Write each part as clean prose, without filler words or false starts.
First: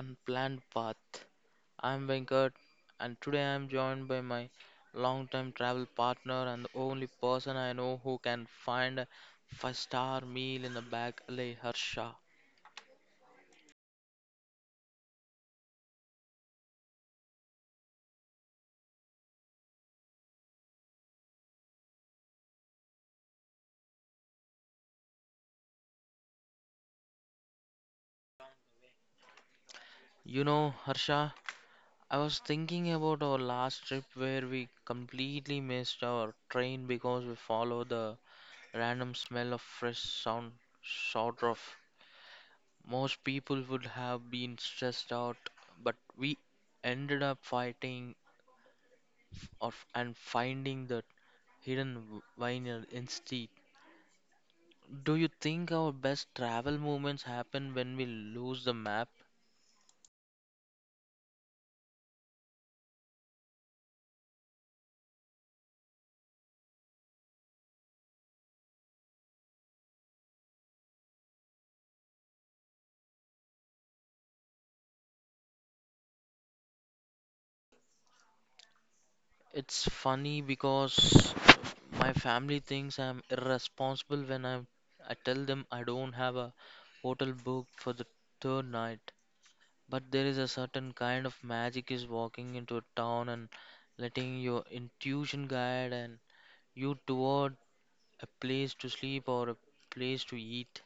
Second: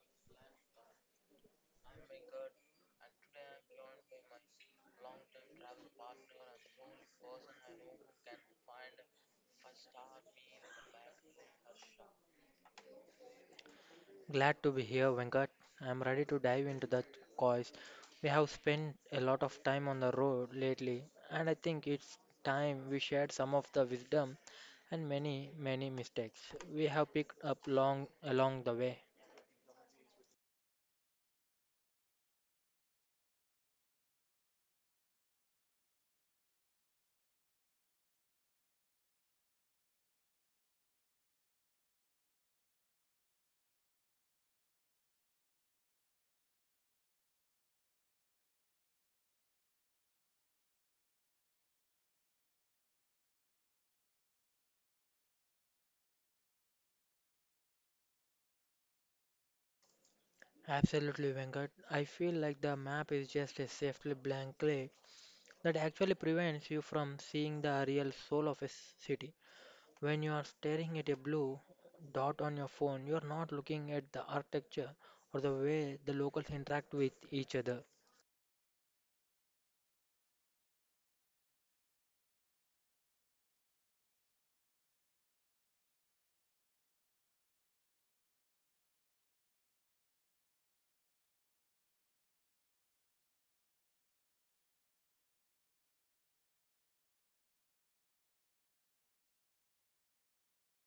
Unplanned Path. I'm Venkat, and today I'm joined by my longtime travel partner and the only person I know who can find a five-star meal in the back alley, Harsha. Glad to be here, Venkat. I'm ready to dive into the cause. We have spent a lot of time on the road lately, and I think it's time we shared some of the wisdom and many, many mistakes we have picked up long along the way. You know, Harsha, I was thinking about our last trip where we completely missed our train because we followed the random smell of fresh sound short of. Most people would have been stressed out, but we ended up fighting or and finding the hidden vinyl instead. Do you think our best travel moments happen when we lose the map? Absolutely, Venkat. I feel like the map is just a safely blank clay that actually prevents you from seeing the real soul of a city. When you are staring at a blue dot on your phone, you are not looking at the architecture or the way the locals interact with each other. It's funny because my family thinks I'm irresponsible when I tell them I don't have a hotel booked for the third night. But there is a certain kind of magic is walking into a town, and letting your intuition guide and you toward a place to sleep or a place to eat.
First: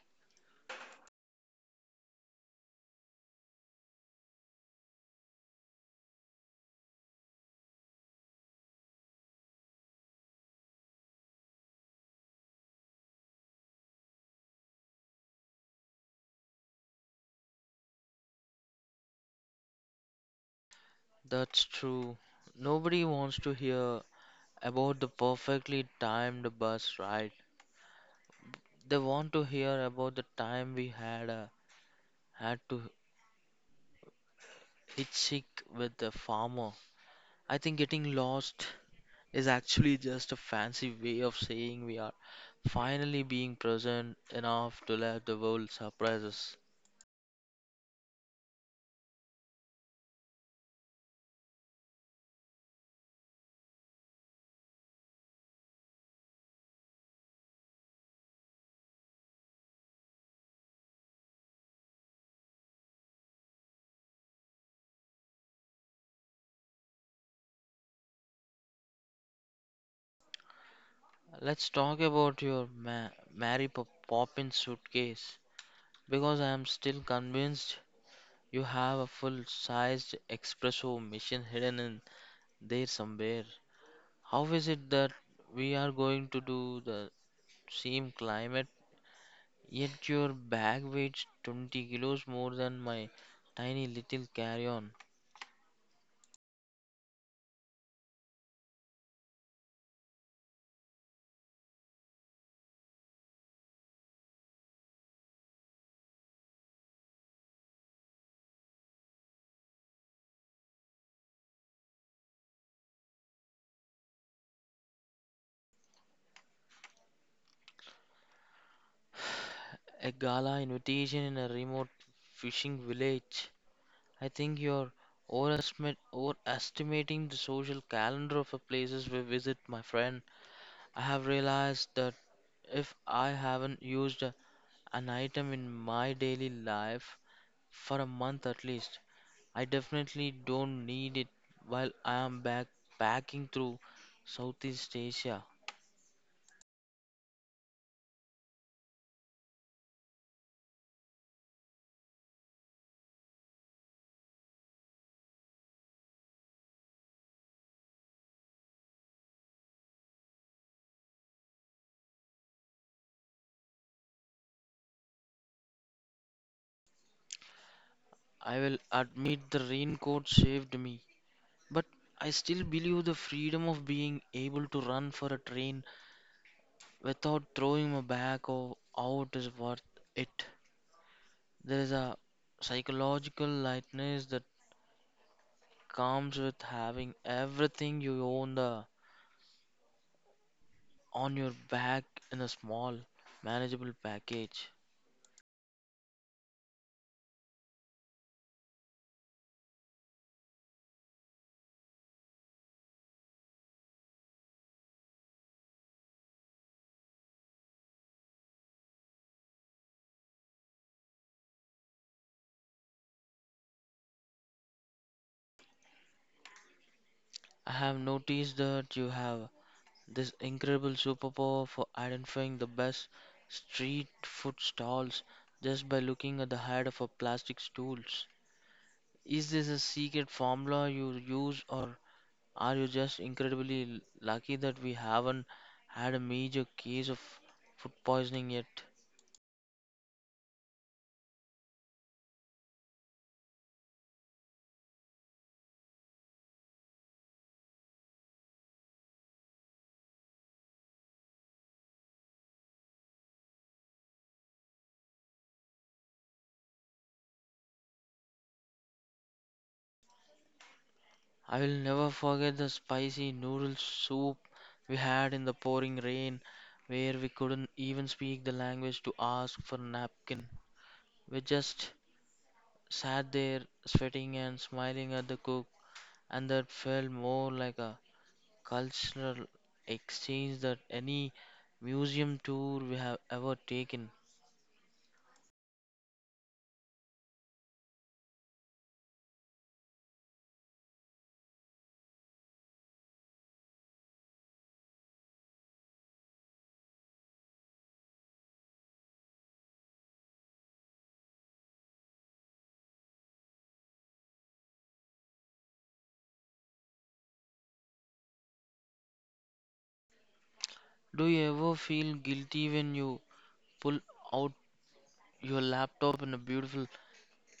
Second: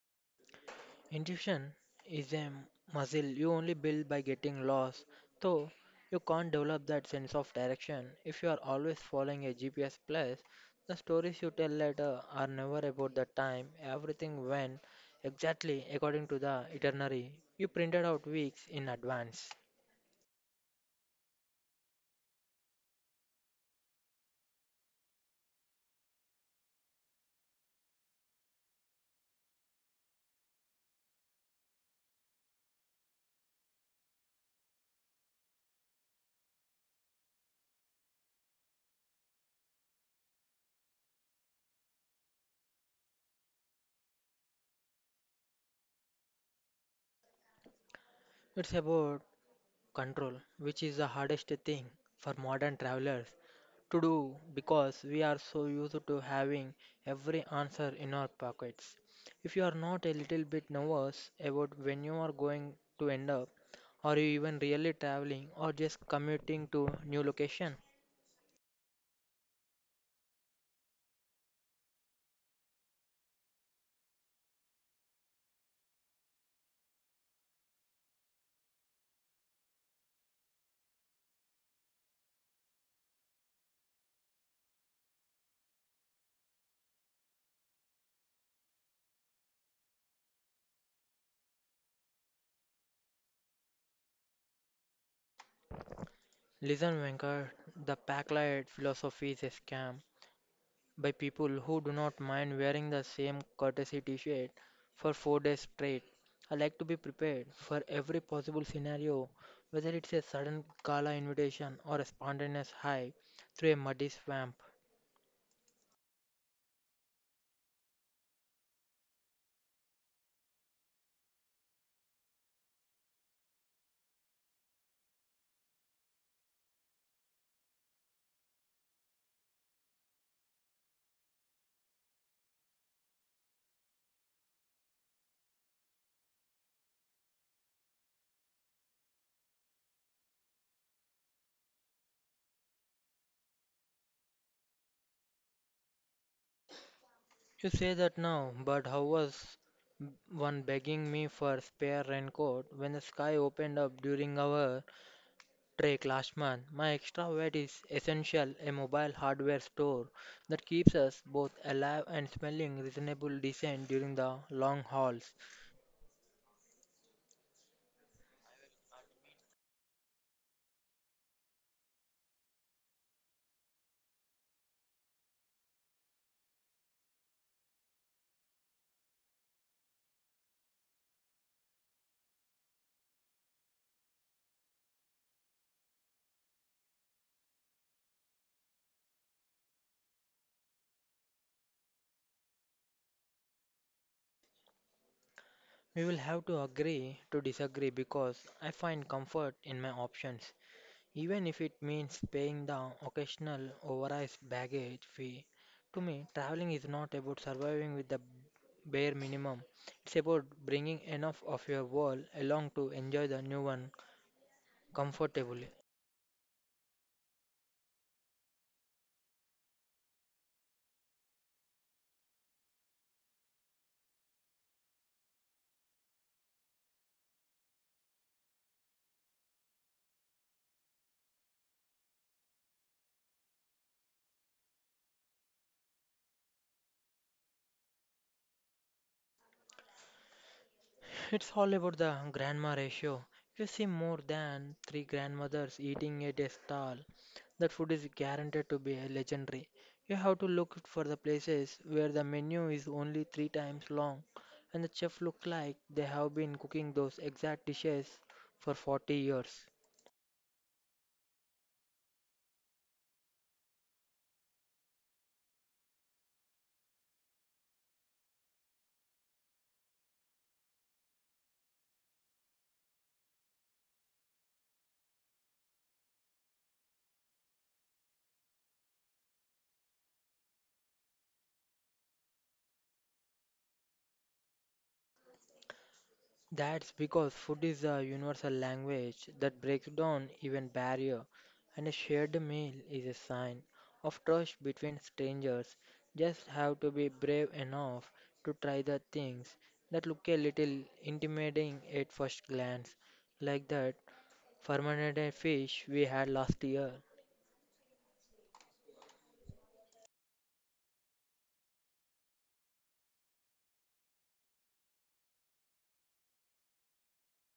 Intuition is a muscle you only build by getting lost, so you can't develop that sense of direction if you are always following a GPS plus. The stories you tell later are never about the time everything went exactly according to the itinerary you printed out weeks in advance. That's true. Nobody wants to hear about the perfectly timed bus ride. They want to hear about the time we had to hitchhike with the farmer. I think getting lost is actually just a fancy way of saying we are finally being present enough to let the world surprise us. It's about control, which is the hardest thing for modern travelers to do because we are so used to having every answer in our pockets. If you are not a little bit nervous about when you are going to end up, or you even really traveling or just commuting to new location, Let's talk about your Mary Poppins suitcase, because I am still convinced you have a full sized espresso machine hidden in there somewhere. How is it that we are going to do the same climate, yet your bag weighs 20 kilos more than my tiny little carry on? listen, Venkat, the packlight philosophy is a scam by people who do not mind wearing the same courtesy t shirt for 4 days straight. I like to be prepared for every possible scenario, whether it's a sudden gala invitation or a spontaneous hike through a muddy swamp. A gala invitation in a remote fishing village. I think you're overestimating the social calendar of the places we visit, my friend. I have realized that if I haven't used an item in my daily life for a month at least, I definitely don't need it while I am backpacking through Southeast Asia. You say that now, but how was one begging me for spare raincoat when the sky opened up during our Drake last month? My extra vet is essential, a mobile hardware store that keeps us both alive and smelling reasonable decent during the long hauls. I will admit, the raincoat saved me. But I still believe the freedom of being able to run for a train without throwing my back or out is worth it. There is a psychological lightness that comes with having everything you own the on your back, in a small, manageable package. We will have to agree to disagree because I find comfort in my options, even if it means paying the occasional overpriced baggage fee. To me, traveling is not about surviving with the bare minimum. It's about bringing enough of your world along to enjoy the new one comfortably. I have noticed that you have this incredible superpower for identifying the best street food stalls just by looking at the head of a plastic stools. Is this a secret formula you use, or are you just incredibly lucky that we haven't had a major case of food poisoning yet? It's all about the grandma ratio. You see more than three grandmothers eating at a stall. That food is guaranteed to be legendary. You have to look for the places where the menu is only three times long and the chef look like they have been cooking those exact dishes for 40 years. I will never forget the spicy noodle soup we had in the pouring rain, where we couldn't even speak the language to ask for a napkin. We just sat there, sweating and smiling at the cook, and that felt more like a cultural exchange that any museum tour we have ever taken. That's because food is a universal language that breaks down even barrier, and a shared meal is a sign of trust between strangers. Just have to be brave enough to try the things that look a little intimidating at first glance, like that fermented fish we had last year. Do you ever feel guilty when you pull out your laptop in a beautiful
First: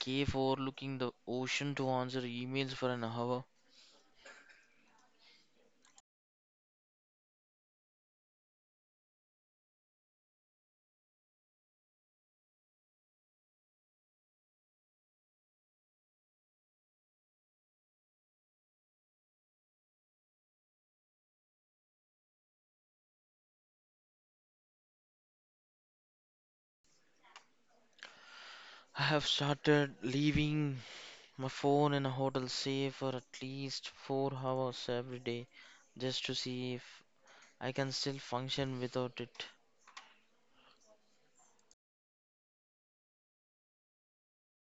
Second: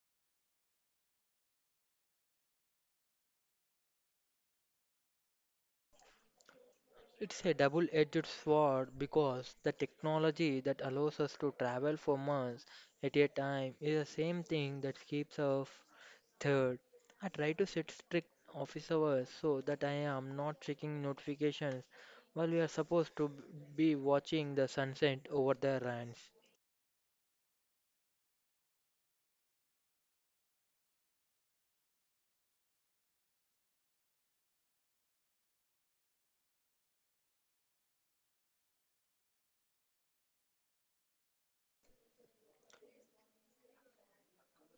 cave overlooking the ocean to answer emails for an hour? It's a double-edged sword because the technology that allows us to travel for months at a time is the same thing that keeps us third. I try to set strict office hours so that I am not checking notifications while we are supposed to be watching the sunset over the ranch. I have started leaving my phone in a hotel safe for at least 4 hours every day, just to see if I can still function without it.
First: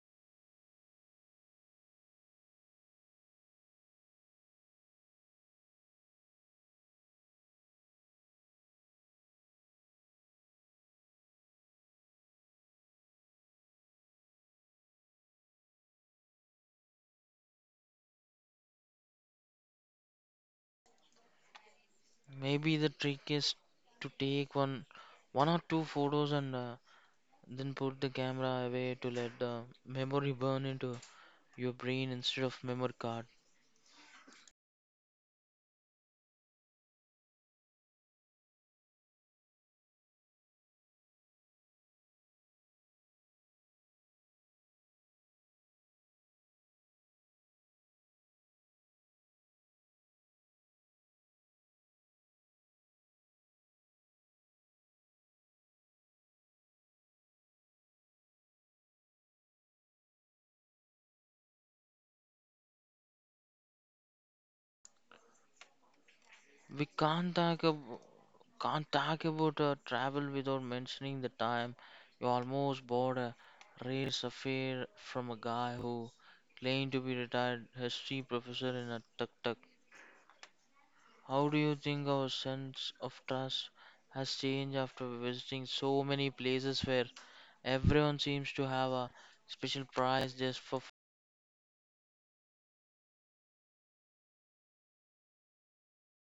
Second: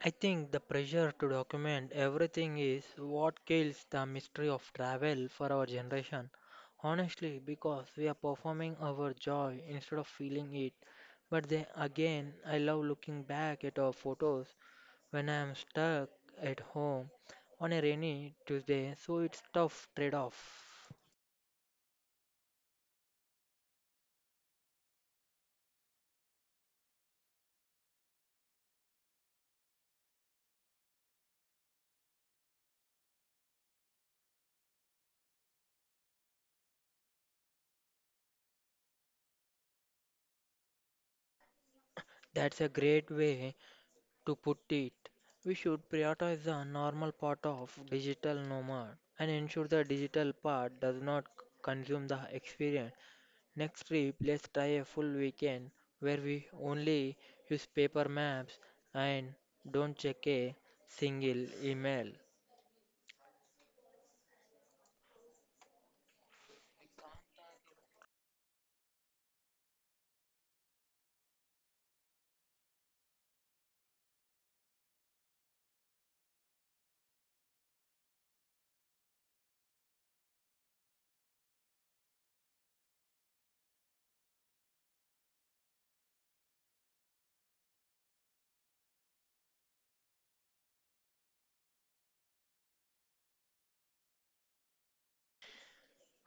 I think the pressure to document everything is what kills the mystery of travel for our generation. Honestly, because we are performing our joy instead of feeling it. But then again, I love looking back at our photos when I am stuck at home on a rainy Tuesday, so it's tough trade-off. Maybe the trick is to take one or two photos, and then put the camera away to let the memory burn into your brain instead of memory card. That's a great way to put it. We should prioritize the normal part of digital nomad and ensure the digital part does not consume the experience. Next trip, let's try a full weekend where we only use paper maps and don't check a single email. We can't talk about travel without mentioning the time you almost bought a rare sapphire from a guy who claimed to be retired history professor in a tuk-tuk. How do you think our sense of trust has changed after visiting so many places where everyone seems to have a special price just for.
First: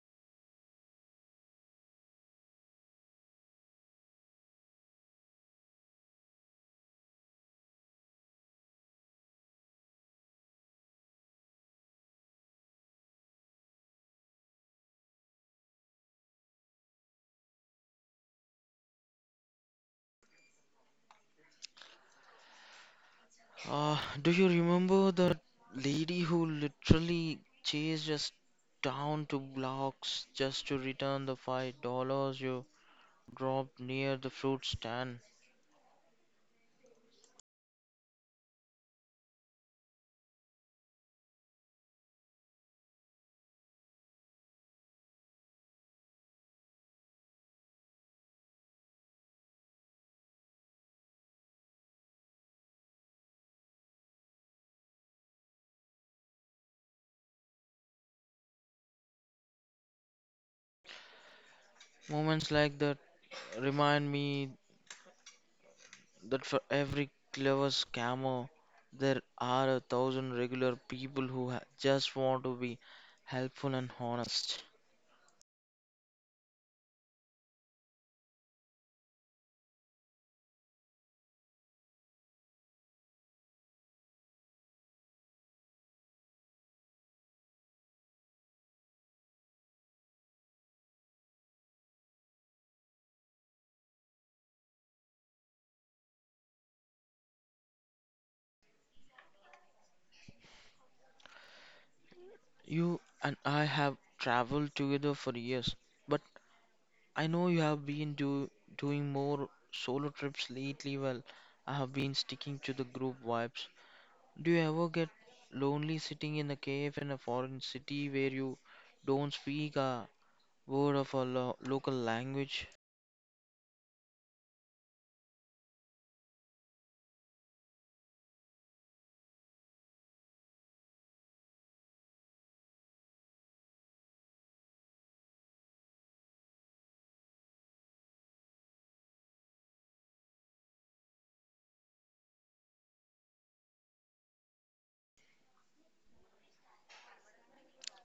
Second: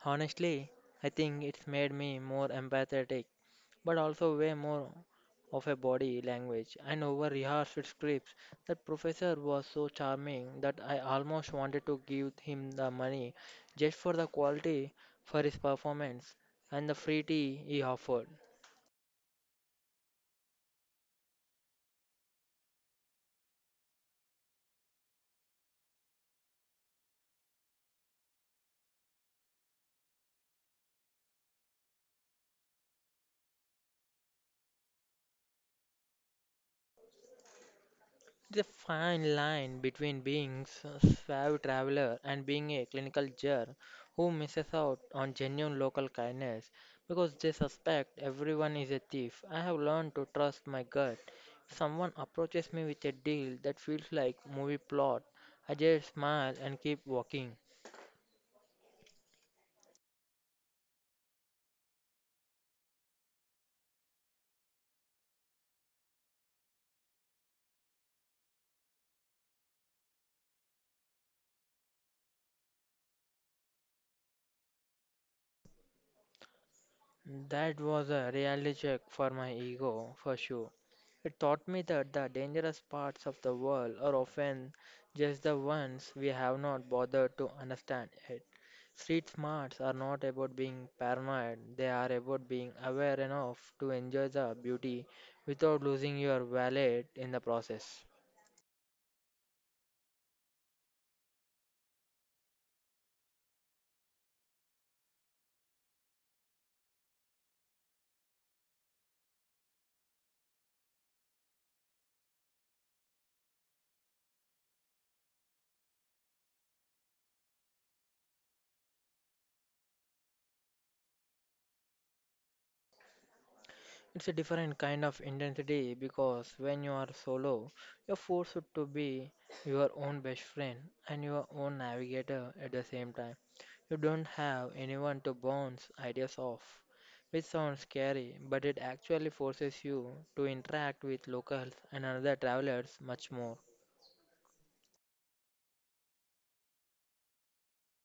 Honestly, I think it's made me more empathetic but also way more of a body language and over rehearsed scripts. That professor was so charming that I almost wanted to give him the money just for the quality for his performance and the free tea he offered. Do you remember the lady who literally chased us down two blocks just to return the $5 you dropped near the fruit stand? The fine line between being a suave traveler and being a clinical jerk who misses out on genuine local kindness because they suspect everyone is a thief. I have learned to trust my gut. If someone approaches me with a deal that feels like movie plot, I just smile and keep walking. Moments like that remind me that, for every clever scammer, there are a thousand regular people who just want to be helpful and honest. That was a reality check for my ego, for sure. It taught me that the dangerous parts of the world are often just the ones we have not bothered to understand yet. Street smarts are not about being paranoid, they are about being aware enough to enjoy the beauty without losing your wallet in the process. You and I have traveled together for years, but I know you have been doing more solo trips lately. Well, I have been sticking to the group vibes. Do you ever get lonely sitting in a cave in a foreign city where you don't speak a word of a local language? It's a different kind of intensity because when you are solo, you're forced to be your own best friend and your own navigator at the same time. You don't have anyone to bounce ideas off, which sounds scary, but it actually forces you to interact with locals and other travelers much more.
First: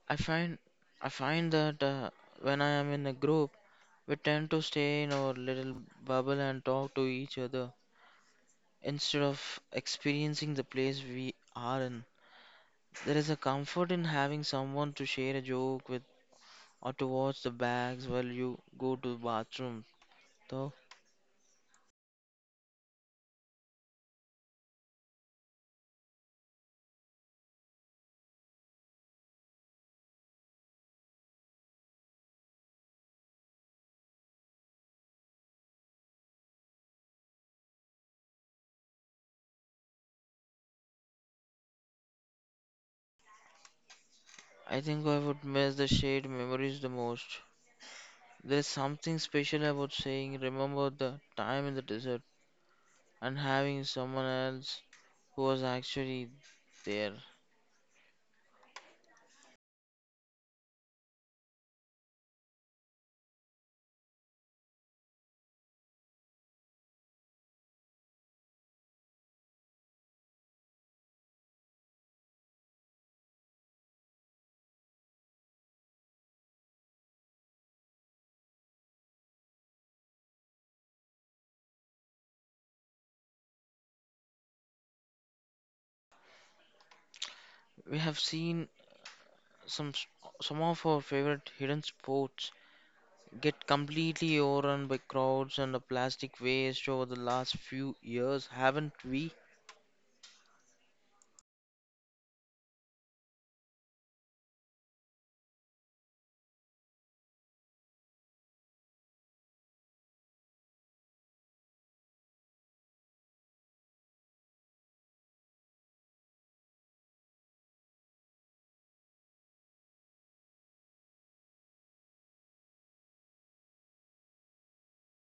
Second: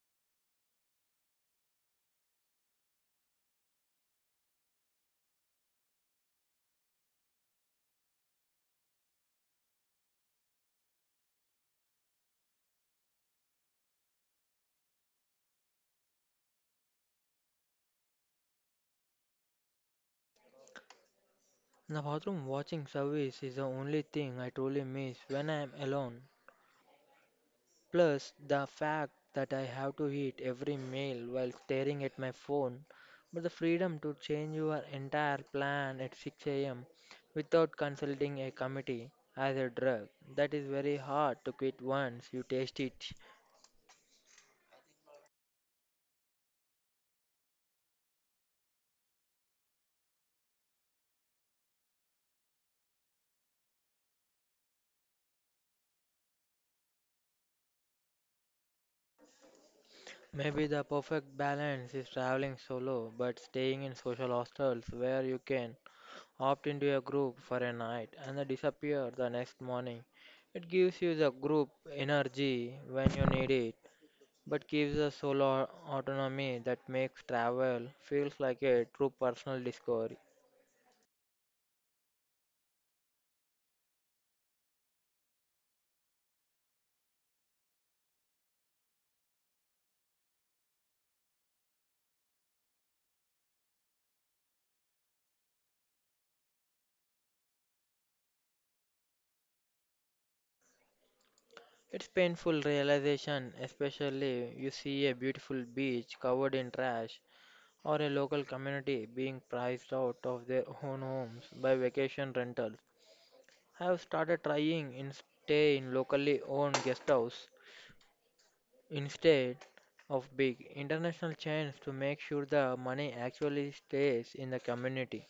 I find I find that when I am in a group, we tend to stay in our little bubble and talk to each other instead of experiencing the place we are in. There is a comfort in having someone to share a joke with, or to watch the bags while you go to the bathroom. Though. The bathroom watching service is the only thing I truly miss when I am alone. Plus, the fact that I have to eat every meal while staring at my phone, but the freedom to change your entire plan at 6 a.m. without consulting a committee as a drug, that is very hard to quit once you taste it. I think I would miss the shared memories the most. There's something special about saying, remember the time in the desert, and having someone else who was actually there. Maybe the perfect balance is traveling solo but staying in social hostels where you can opt into a group for a night and then disappear the next morning. It gives you the group energy when you need it but gives us solo autonomy that makes travel feels like a true personal discovery. We have seen some s- some of our favorite hidden sports get completely overrun by crowds and the plastic waste over the last few years, haven't we? It's painful realization, especially you see a beautiful beach covered in trash or a local community being priced out of their own homes by vacation rentals. I have started trying in stay in locally owned guest house instead of big international chains to make sure the money actually stays in the community.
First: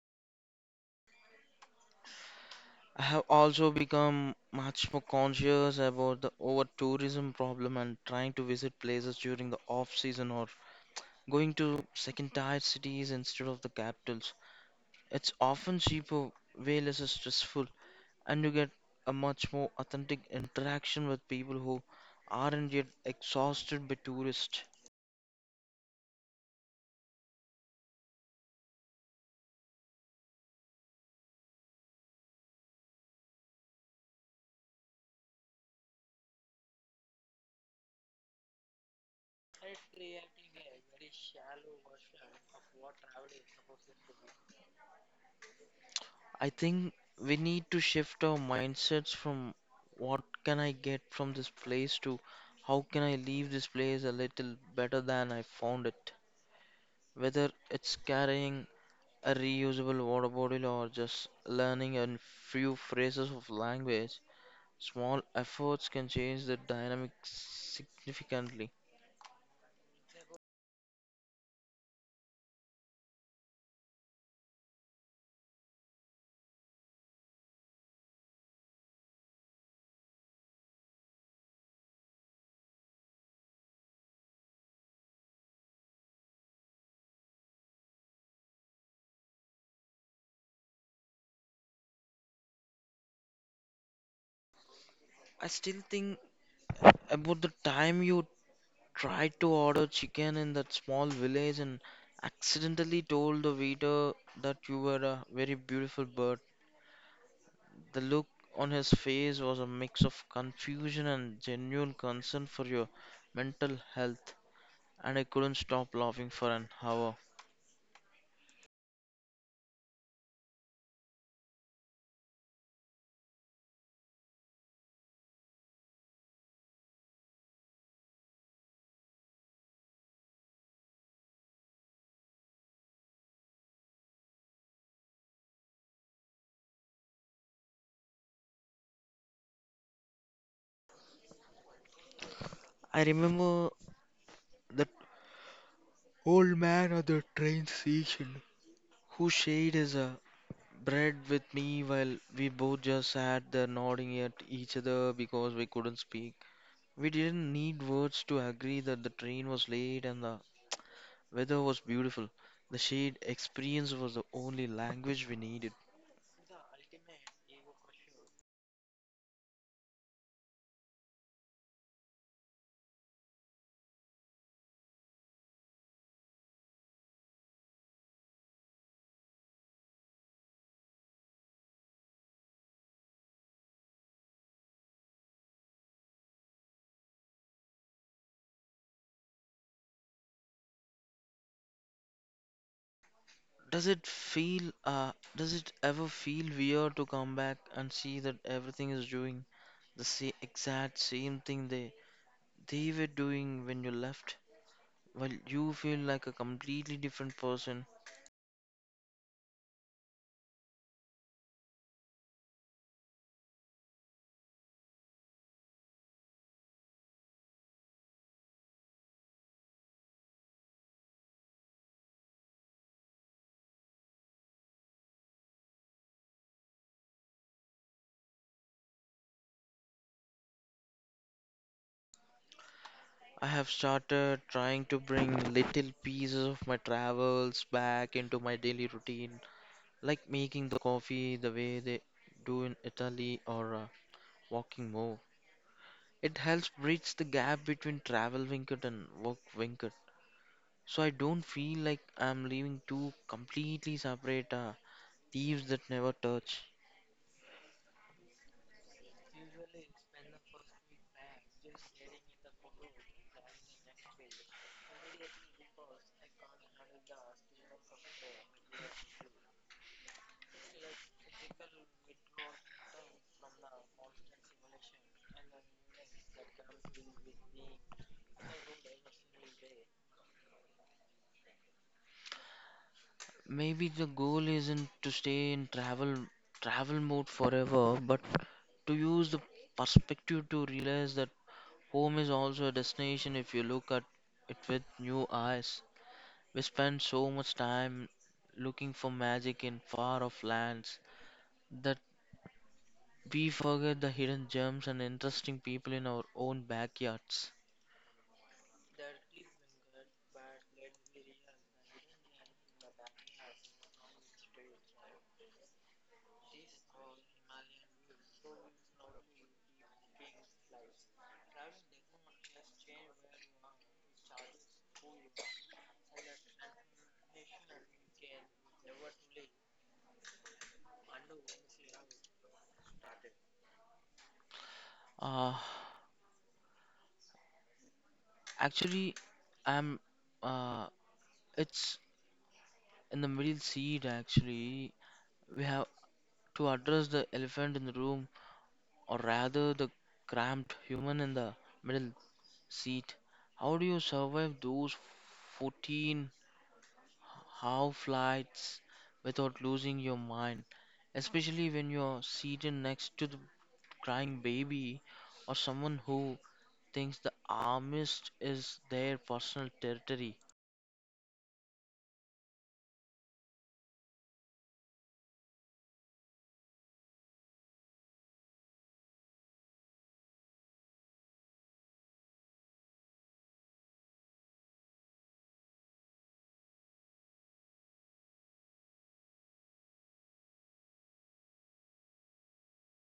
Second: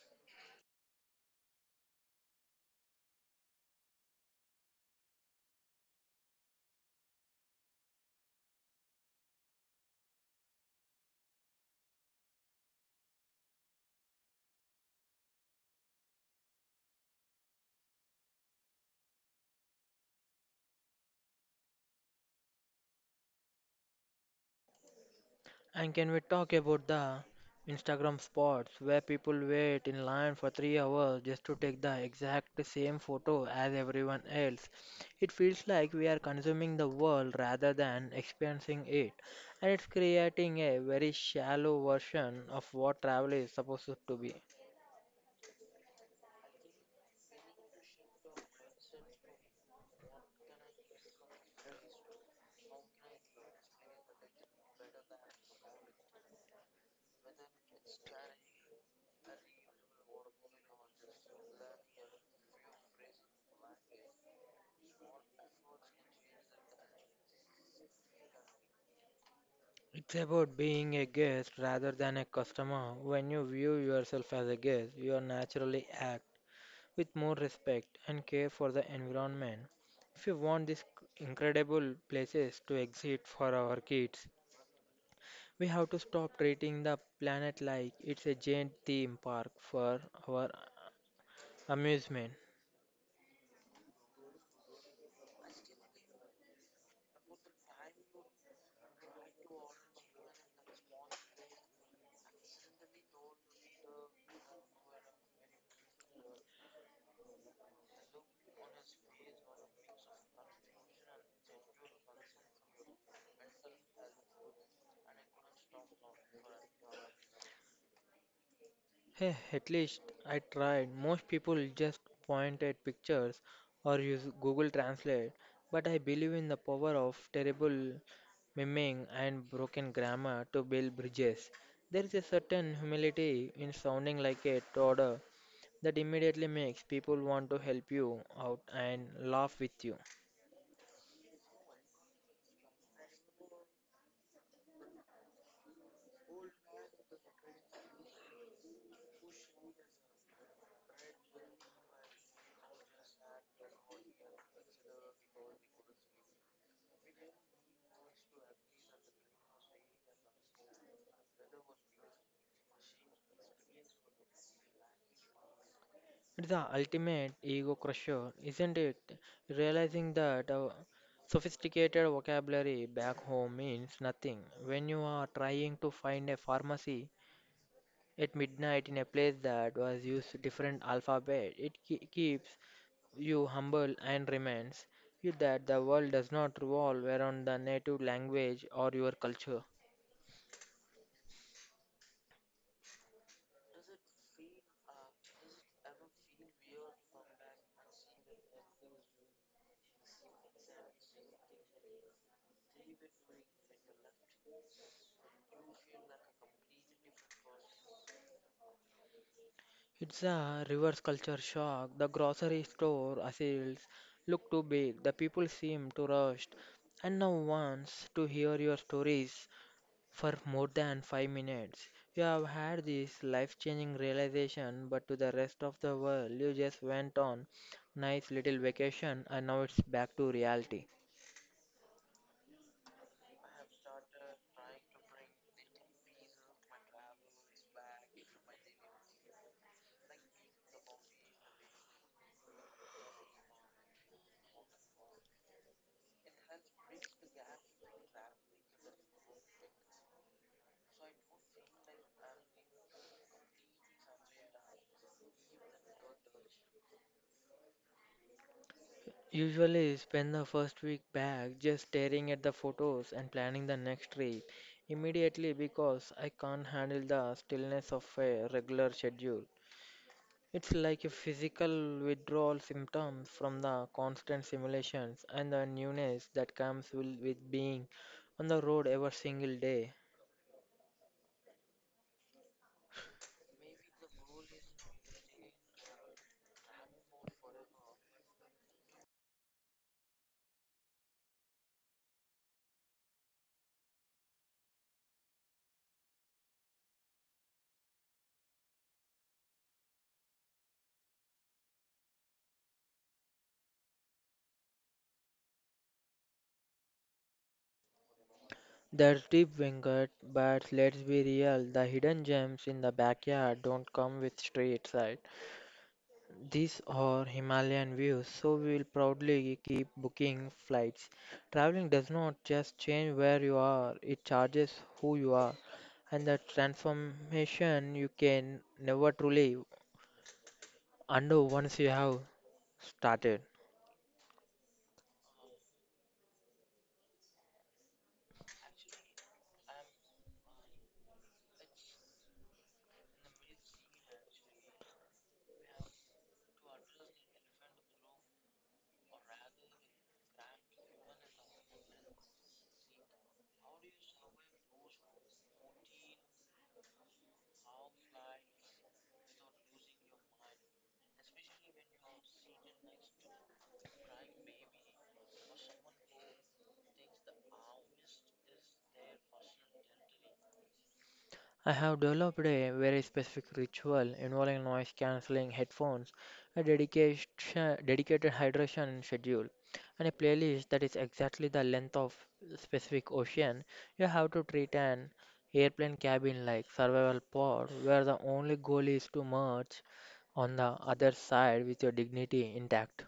I have also become much more conscious about the over tourism problem, and trying to visit places during the off season, or going to second tier cities instead of the capitals. It's often cheaper, way less stressful, and you get a much more authentic interaction with people who aren't yet exhausted by tourists. And can we talk about the Instagram spots where people wait in line for 3 hours just to take the exact same photo as everyone else? It feels like we are consuming the world rather than experiencing it, and it's creating a very shallow version of what travel is supposed to be. I think we need to shift our mindsets from what can I get from this place, to how can I leave this place a little better than I found it. Whether it's carrying a reusable water bottle or just learning a few phrases of language, small efforts can change the dynamic significantly. It's about being a guest rather than a customer. When you view yourself as a guest, you naturally act with more respect and care for the environment. If we want these incredible places to exist for our kids, we have to stop treating the planet like it's a giant theme park for our amusement. I still think about the time you tried to order chicken in that small village and accidentally told the waiter that you were a very beautiful bird. The look on his face was a mix of confusion and genuine concern for your mental health, and I couldn't stop laughing for an hour. Hey, at least I tried. Most people just point at pictures or use Google Translate, but I believe in the power of terrible miming and broken grammar to build bridges. There is a certain humility in sounding like a toddler that immediately makes people want to help you out and laugh with you. I remember that old man at the train station who shared his bread with me, while we both just sat there nodding at each other because we couldn't speak. We didn't need words to agree that the train was late and the weather was beautiful. The shared experience was the only language we needed. It's the ultimate ego crusher, isn't it? Realizing that sophisticated vocabulary back home means nothing when you are trying to find a pharmacy at midnight in a place that was used different alphabet. It keeps you humble and reminds you that the world does not revolve around the native language or your culture. Does it ever feel weird to come back and see that everything is doing the same, exact same thing they were doing when you left? While you feel like a completely different person. It's a reverse culture shock. The grocery store aisles look too big. The people seem too rushed. And now wants to hear your stories for more than 5 minutes. You have had this life-changing realization, but to the rest of the world, you just went on nice little vacation, and now it's back to reality. I have started trying to bring little pieces of my travels back into my daily routine, like making the coffee the way they do in Italy, or walking more. It helps bridge the gap between travel vineyard and work vineyard. So I don't feel like I'm leaving two completely separate thieves that never touch. Usually spend the first week back just staring at the photos and planning the next trip immediately because I can't handle the stillness of a regular schedule. It's like a physical withdrawal symptoms from the constant simulations and the newness that comes with being on the road every single day. Maybe the goal isn't to stay in travel mode forever, but to use the perspective to realize that home is also a destination if you look at it with new eyes. We spend so much time looking for magic in far off lands, that we forget the hidden gems and interesting people in our own backyards. That's deep, Venkat, but let's be real, the hidden gems in the backyard don't come with street side. These are Himalayan views, so we will proudly keep booking flights. Traveling does not just change where you are, it charges who you are, and the transformation you can never truly undo once you have started. Uh, actually, I'm. Uh, it's in the middle seat, actually. We have to address the elephant in the room, or rather, the cramped human in the middle seat. How do you survive those 14 how flights without losing your mind, especially when you're seated next to the crying baby or someone who thinks the armist is their personal territory? I have developed a very specific ritual involving noise cancelling headphones, a dedicated hydration schedule, and a playlist that is exactly the length of specific ocean. You have to treat an airplane cabin like survival pod where the only goal is to merge on the other side with your dignity intact.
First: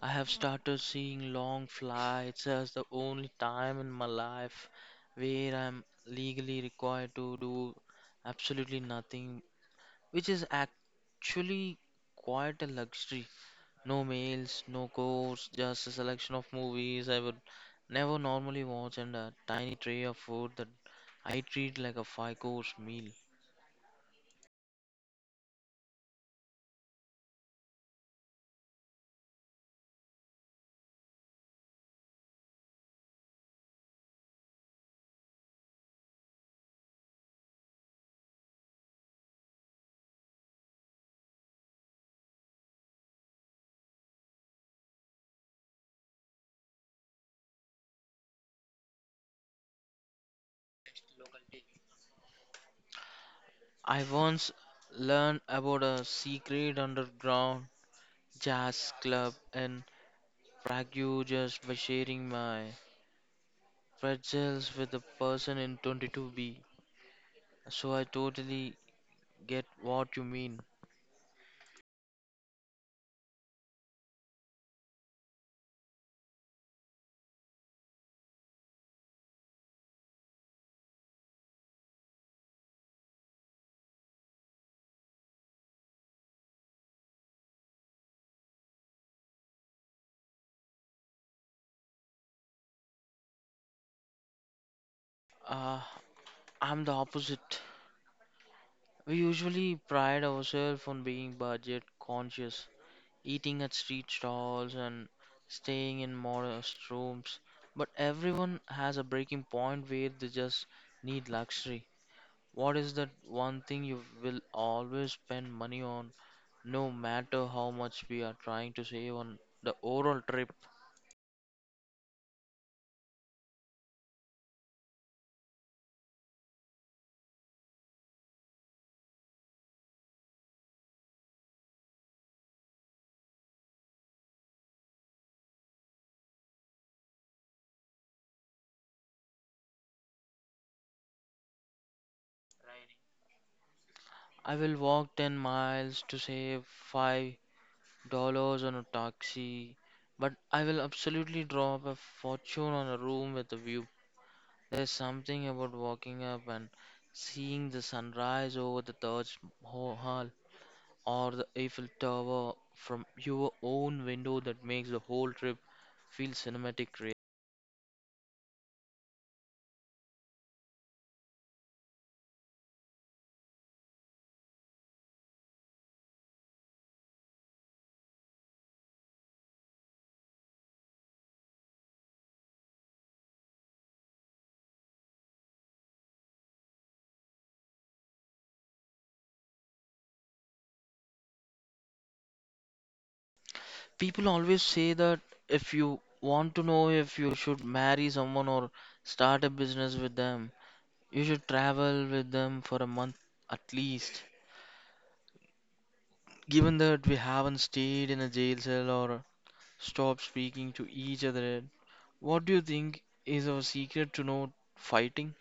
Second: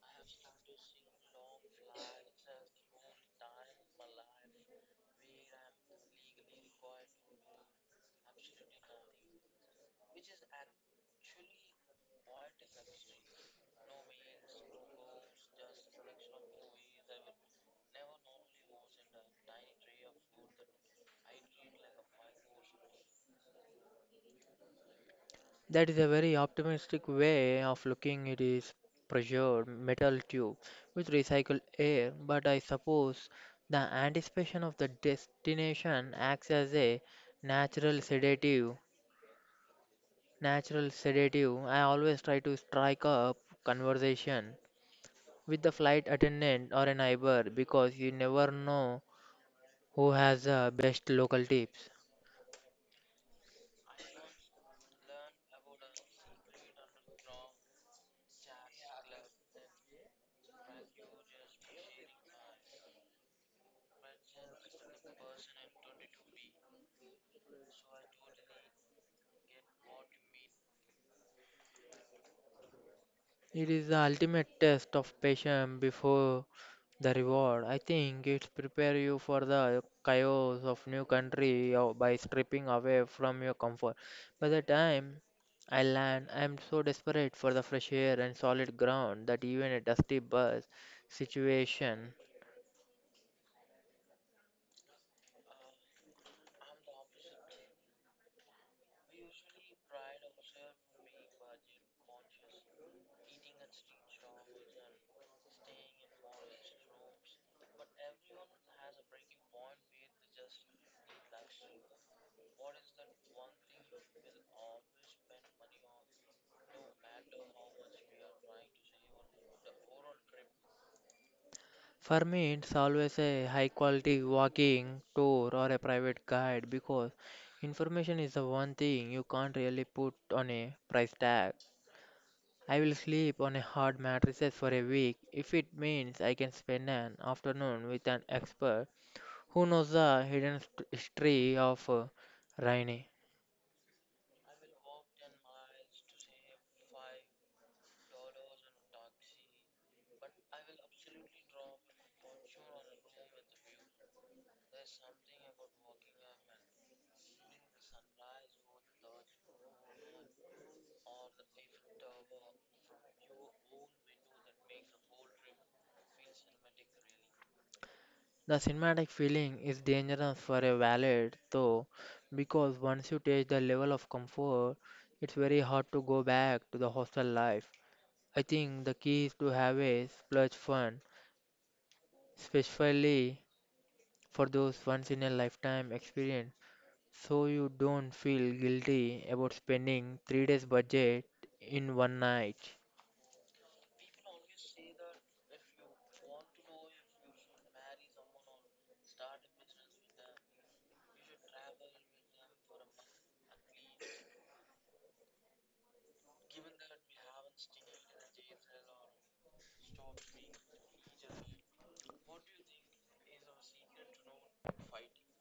I have started seeing long flights as the only time in my life where I'm legally required to do absolutely nothing, which is actually quite a luxury. No mails, no course, just a selection of movies I would never normally watch, and a tiny tray of food that I treat like a five-course meal. That is a very optimistic way of looking it is pressured metal tube with recycled air, but I suppose the anticipation of the destination acts as a natural sedative. Natural sedative. I always try to strike up conversation with the flight attendant or a neighbor because you never know who has the best local tips. I once learned about a secret underground jazz club in Prague just by sharing my pretzels with a person in 22B. So I totally get what you mean. It is the ultimate test of patience before the reward. I think it prepares you for the chaos of new country by stripping away from your comfort. By the time I land, I am so desperate for the fresh air and solid ground that even a dusty bus situation. Uh, I'm the opposite. We usually pride ourselves on being budget conscious, eating at street stalls and staying in modest rooms. But everyone has a breaking point where they just need luxury. What is that one thing you will always spend money on, no matter how much we are trying to save on the overall trip? For me, it's always a high quality walking tour or a private guide because information is the one thing you can't really put on a price tag. I will sleep on a hard mattress for a week if it means I can spend an afternoon with an expert who knows the hidden history of Rhine. I will walk 10 miles to save $5 on a taxi, but I will absolutely drop a fortune on a room with a view. There's something about walking up and seeing the sunrise over the Taj Mahal or the Eiffel Tower from your own window that makes the whole trip feel cinematic. Really. The cinematic feeling is dangerous for a valet though, because once you taste the level of comfort, it's very hard to go back to the hostel life. I think the key is to have a splurge fund, especially for those once in a lifetime experience. So you don't feel guilty about spending 3 days budget in one night. People always say that if you want to know if you should marry someone or start a business with them, you should travel with them for a month at least. Given that we haven't stayed in a jail cell or stop speaking to each other. What do you think is our secret to not fighting?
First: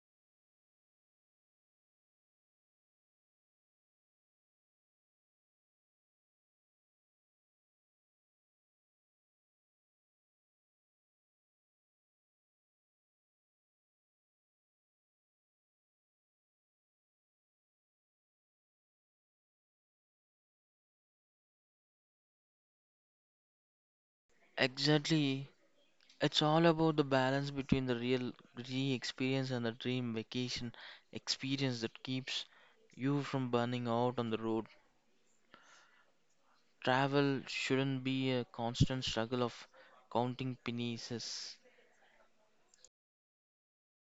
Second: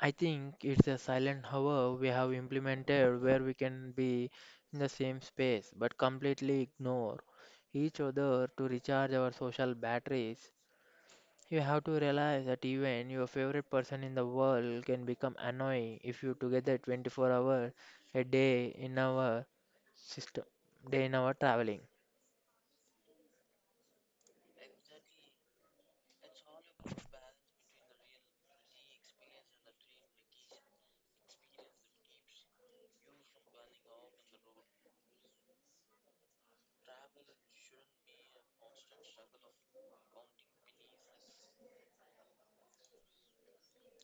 I think it's a silent hour we have implemented where we can be in the same space but completely ignore each other to recharge our social batteries. You have to realize that even your favorite person in the world can become annoying if you together 24 hours a day system, in our traveling. Exactly. It's all about the balance between the real re experience and the dream vacation experience that keeps you from burning out on the road. Travel shouldn't be a constant struggle of counting pennies.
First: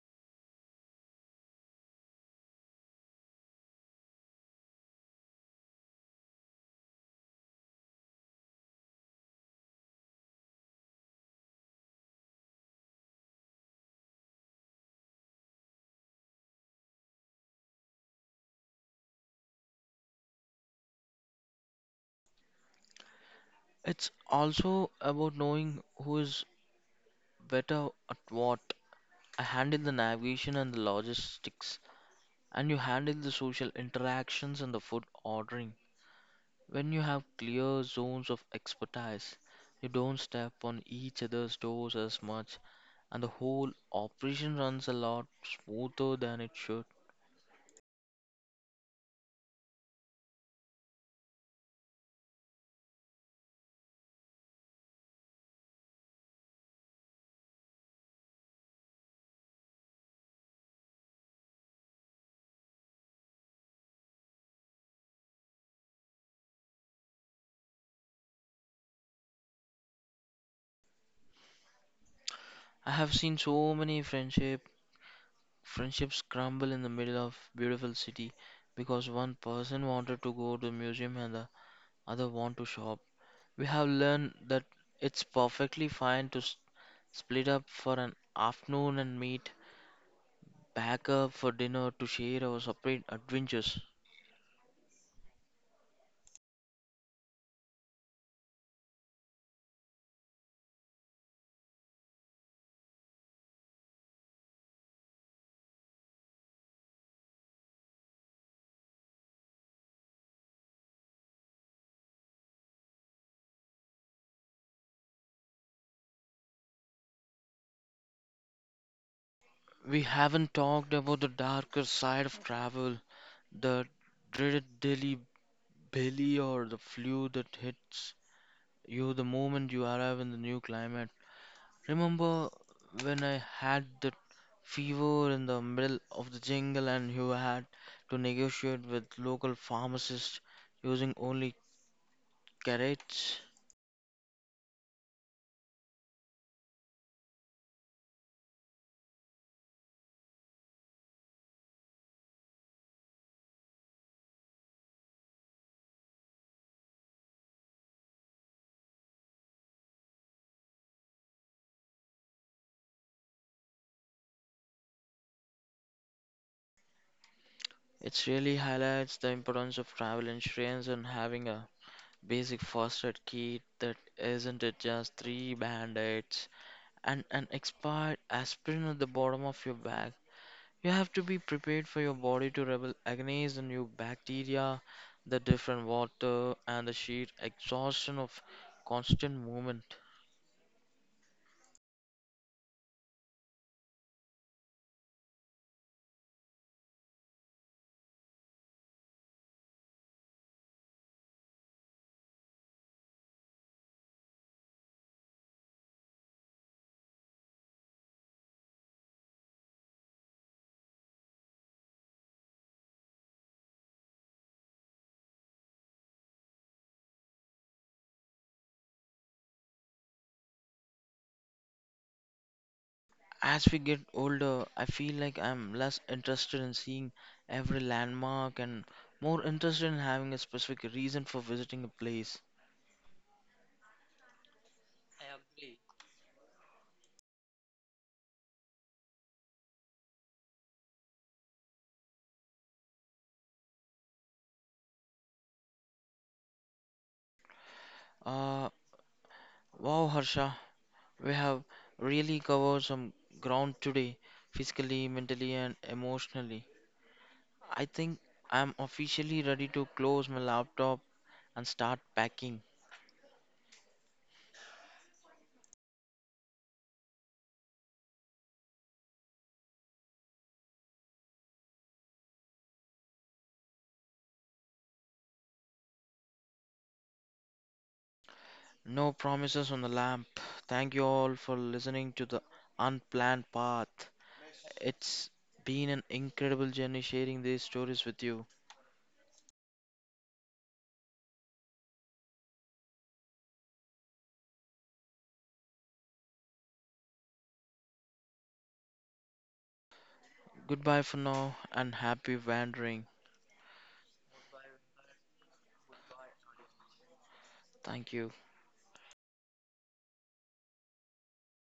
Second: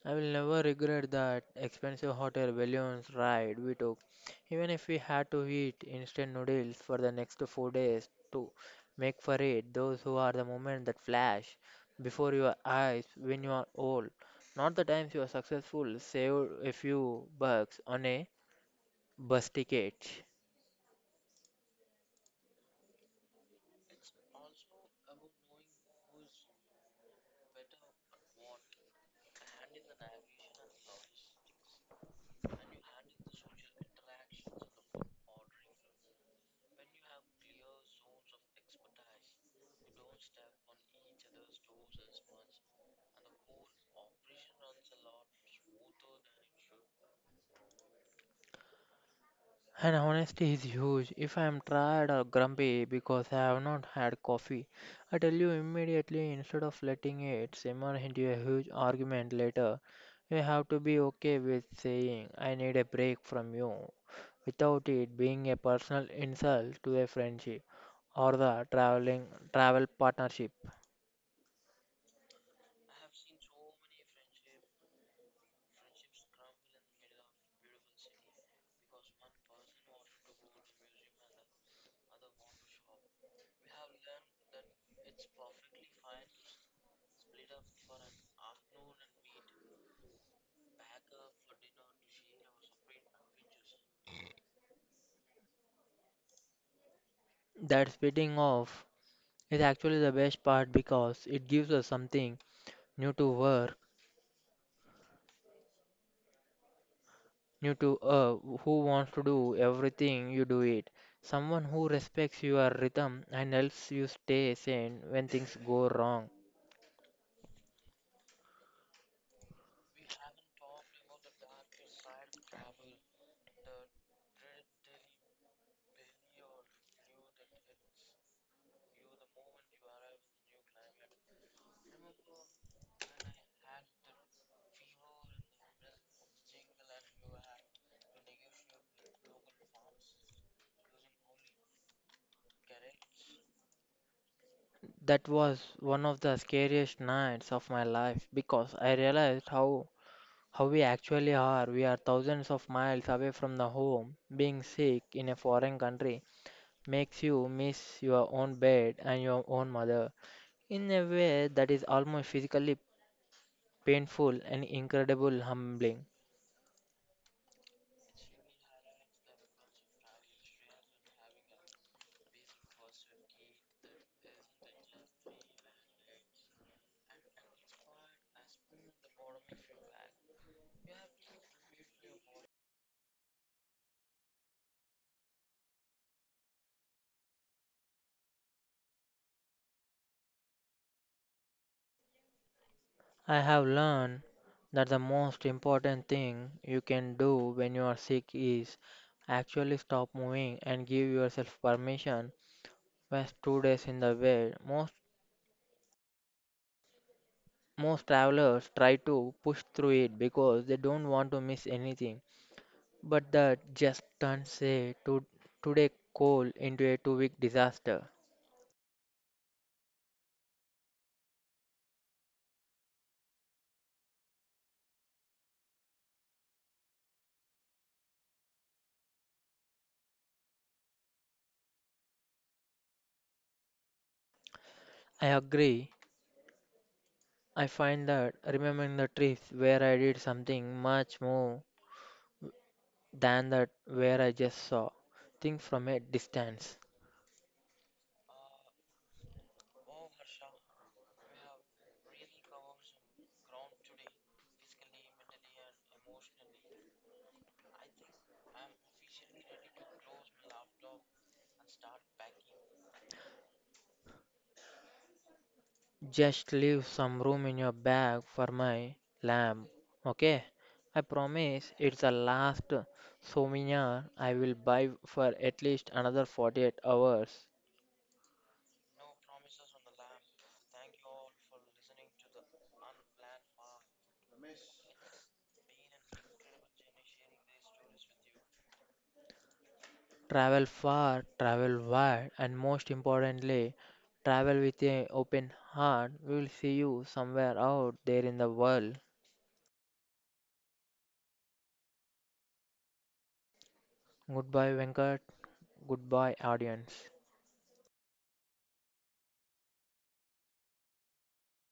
I will never regret that expensive hotel balloons ride we took, even if we had to eat instant noodles for the next 4 days to make for it. Those who are the moments that flash before your eyes when you are old, not the times you are successful, saved a few bucks on a bus ticket. It's also about knowing who is better at what. I handle the navigation and the logistics, and you handle the social interactions and the food ordering. When you have clear zones of expertise, you don't step on each other's toes as much, and the whole operation runs a lot smoother than it should. And honesty is huge. If I am tired or grumpy because I have not had coffee, I tell you immediately instead of letting it simmer into a huge argument later. You have to be okay with saying, I need a break from you, without it being a personal insult to a friendship or the travel partnership. I have seen so many friendships crumble in the middle of beautiful city, because one person wanted to go to the museum and the other want to shop. We have learned that it's perfectly fine to split up for an afternoon and meet back up for dinner to share our separate adventures. That splitting off is actually the best part because it gives us something new to wear you to, who wants to do everything you do it someone who respects your rhythm and helps you stay sane when things go wrong. We haven't talked about the darker side of travel, the dreaded Delhi belly, or the flu that hits you the moment you arrive in the new climate. Remember when I had that fever in the middle of the jungle and you had to negotiate with local pharmacists using only carrots? That was one of the scariest nights of my life because I realized how we actually are. We are thousands of miles away from the home. Being sick in a foreign country makes you miss your own bed and your own mother in a way that is almost physically painful and incredible humbling. It really highlights the importance of travel insurance and having a basic first aid kit that isn't it just three band-aids and an expired aspirin at the bottom of your bag. You have to be prepared for your body to rebel against the new bacteria, the different water, and the sheer exhaustion of constant movement. I have learned that the most important thing you can do when you are sick is actually stop moving and give yourself permission rest 2 days in the bed. Most travelers try to push through it because they don't want to miss anything. But that just turns a two-day call into a 2 week disaster. As we get older, I feel like I'm less interested in seeing every landmark and more interested in having a specific reason for visiting a place. I agree. I find that remembering the trips where I did something much more than that where I just saw. Think from a distance. Uh, wow, Harsha. We have really covered some ground today, physically, mentally, and emotionally. I think I'm officially ready to close my laptop and start packing. Just leave some room in your bag for my lamb, okay? I promise it's the last souvenir I will buy for at least another 48 hours. No promises on the lamp. Thank you all for listening to The Unplanned Path. It's been an incredible journey sharing these stories with you. Travel far, travel wide, and most importantly, travel with an open heart. We will see you somewhere out there in the world. Goodbye for now, and happy wandering. Goodbye, Venkat. Goodbye, audience. Thank you.